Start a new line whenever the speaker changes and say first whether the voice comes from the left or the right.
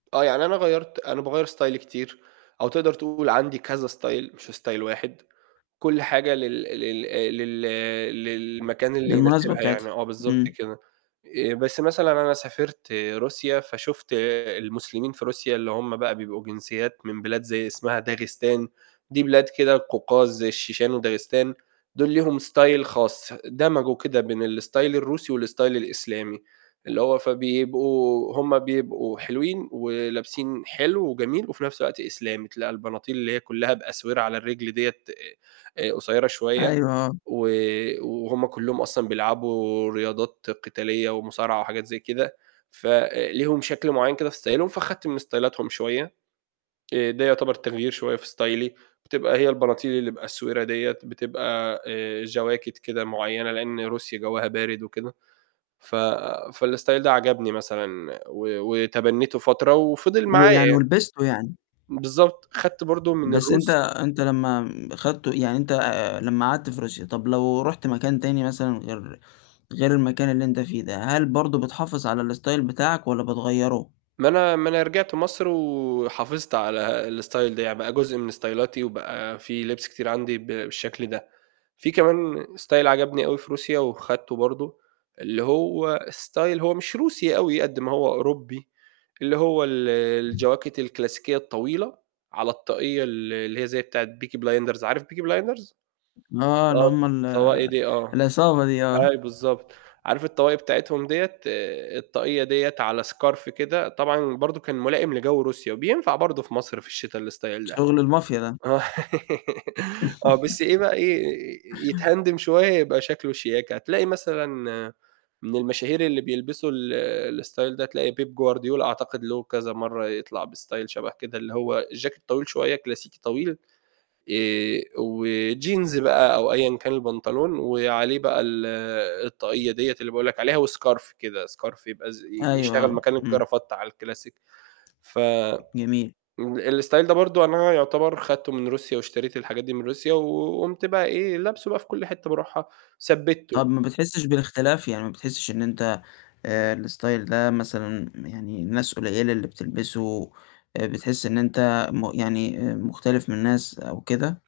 right: آه، يعني أنا غيّرت أنا باغيّر ستايلي كتير أو تقدر تقول عندي كذا style مش style واحد كُلّ حاجة لل لل آآ، لل للمكان اللي
left: للمناسبة
right: يناسبها
left: بتاعتها،
right: يعني آه بالضبط
left: امم.
right: كده، آآ، بس مثلًا أنا سافرت روسيا فشُفت المسلمين في روسيا، اللي هم بقى بيبقوا جنسيات من بلاد زي اسمها داغستان، دي بلاد كده قوقاز زي الشيشان وداغستان دول ليهم style خاص، دَمَجوا كده بين الstyle الروسي والstyle الإسلامي. اللي هو فبيبقوا هم بيبقوا حلوين، ولابسين حلو وجميل، وفي نفس الوقت إسلامي، تلاقى البناطيل اللي هي كُلّها بأسورة على الرِجْل دِيَّة آآ، قصيّرة شوية
left: أيوه، آه.
right: و وهم كلّهم أصلًا بيلعبوا رياضات قتالية ومصارعة وحاجات زي كده، فليهم شكل معيّن كده في ستايلهم فخدت من ستايلاتهم شوية، آآ، ده يعتبر تغيير شوية في ستايلي بتبقى هي البناطيل اللي بأسورة دِيَّة، آآ، بتبقى آآ، جواكت كده معيّنة لأن روسيا جوَّها بارد وكده ف فالstyle ده عَجَبني مثلًا و وتبنّيتُه فترة وفِضِل معايا
left: ويعني
right: يعني.
left: ولبسته يعني؟
right: بالضبط، خدت برضه من
left: بس أنت
right: الروس
left: أنت لمّا خدته يعني أنت لمّا قعدت في روسيا، طَب لو رُحت مكان تاني مثلًا غير غير المكان اللي أنت فيه ده، هل برضه بتحافظ على الstyle بتاعك والَّا بتغيّره؟
right: ما أنا ما أنا رجِعت مصر وحافظت على الstyle ده، يعني بقى جزء من ستايلاتي وبقى في لِبس كتير عندي ب بالشكل ده، في كمان style عجبني أوي في روسيا، وخدته برضه اللي هو style هو مش روسي أوي قد ما هو أوروبي، اللي هو ال الجواكت الكلاسيكية الطويلة، على الطاقية ال اللي هي زي بتاعة Peaky blinders عارف Peaky blinders؟
left: آه، اللي
right: آه،
left: هم ال
right: الطواقي دي آه،
left: العصابة دي، آه.
right: أيوه بالضبط، عارف الطواقي بتاعتهم دِيَّة الطاقية دِيَّة على scarf كده طبعًا برضه كان ملائم لجَوّ روسيا، وبينفع برضه في مصر في الشتا الstyle ده
left: شغل المافيا ده.
right: آه آه بس إيه بقى إيه يتهندم شوية يبقى شكله شياكة، هتلاقي مثلًا من المشاهير اللي بيلبسوا ال الstyle ده هتلاقي بيب غوارديولا، أعتقد له كذا مرّه يطلع بstyle شبه كده اللي هو الجاكيت طويل شوية كلاسيكي طويل، آآ، وjeans بقى أو أيًا كان البنطلون، وعليه بقى ال الطاقية دِيَّة اللي باقول لك عليها، وscarf كده scarf يبقى ز ي
left: أيوه،
right: يشتغل
left: آه،
right: مكان
left: امم.
right: الجرافتة على الكلاسيك ف
left: جميل.
right: ام الstyle ده برضه أنا يعتبر خدته من روسيا، واشتريت الحاجات دي من روسيا و وقُمْت بقى إيه، لابسُه بقى في كُلّ حتة بارُوحها، ثبتّته.
left: طَب ما بتحسّش بالاختلاف يعني ما بتحسّش إن أنت آآ، الstyle ده مثلًا يعني ناس قليلة اللي بتلبسُه، آآ، بتحِسّ إن أنت م يعني آآ، مختلف من ناس أو كده؟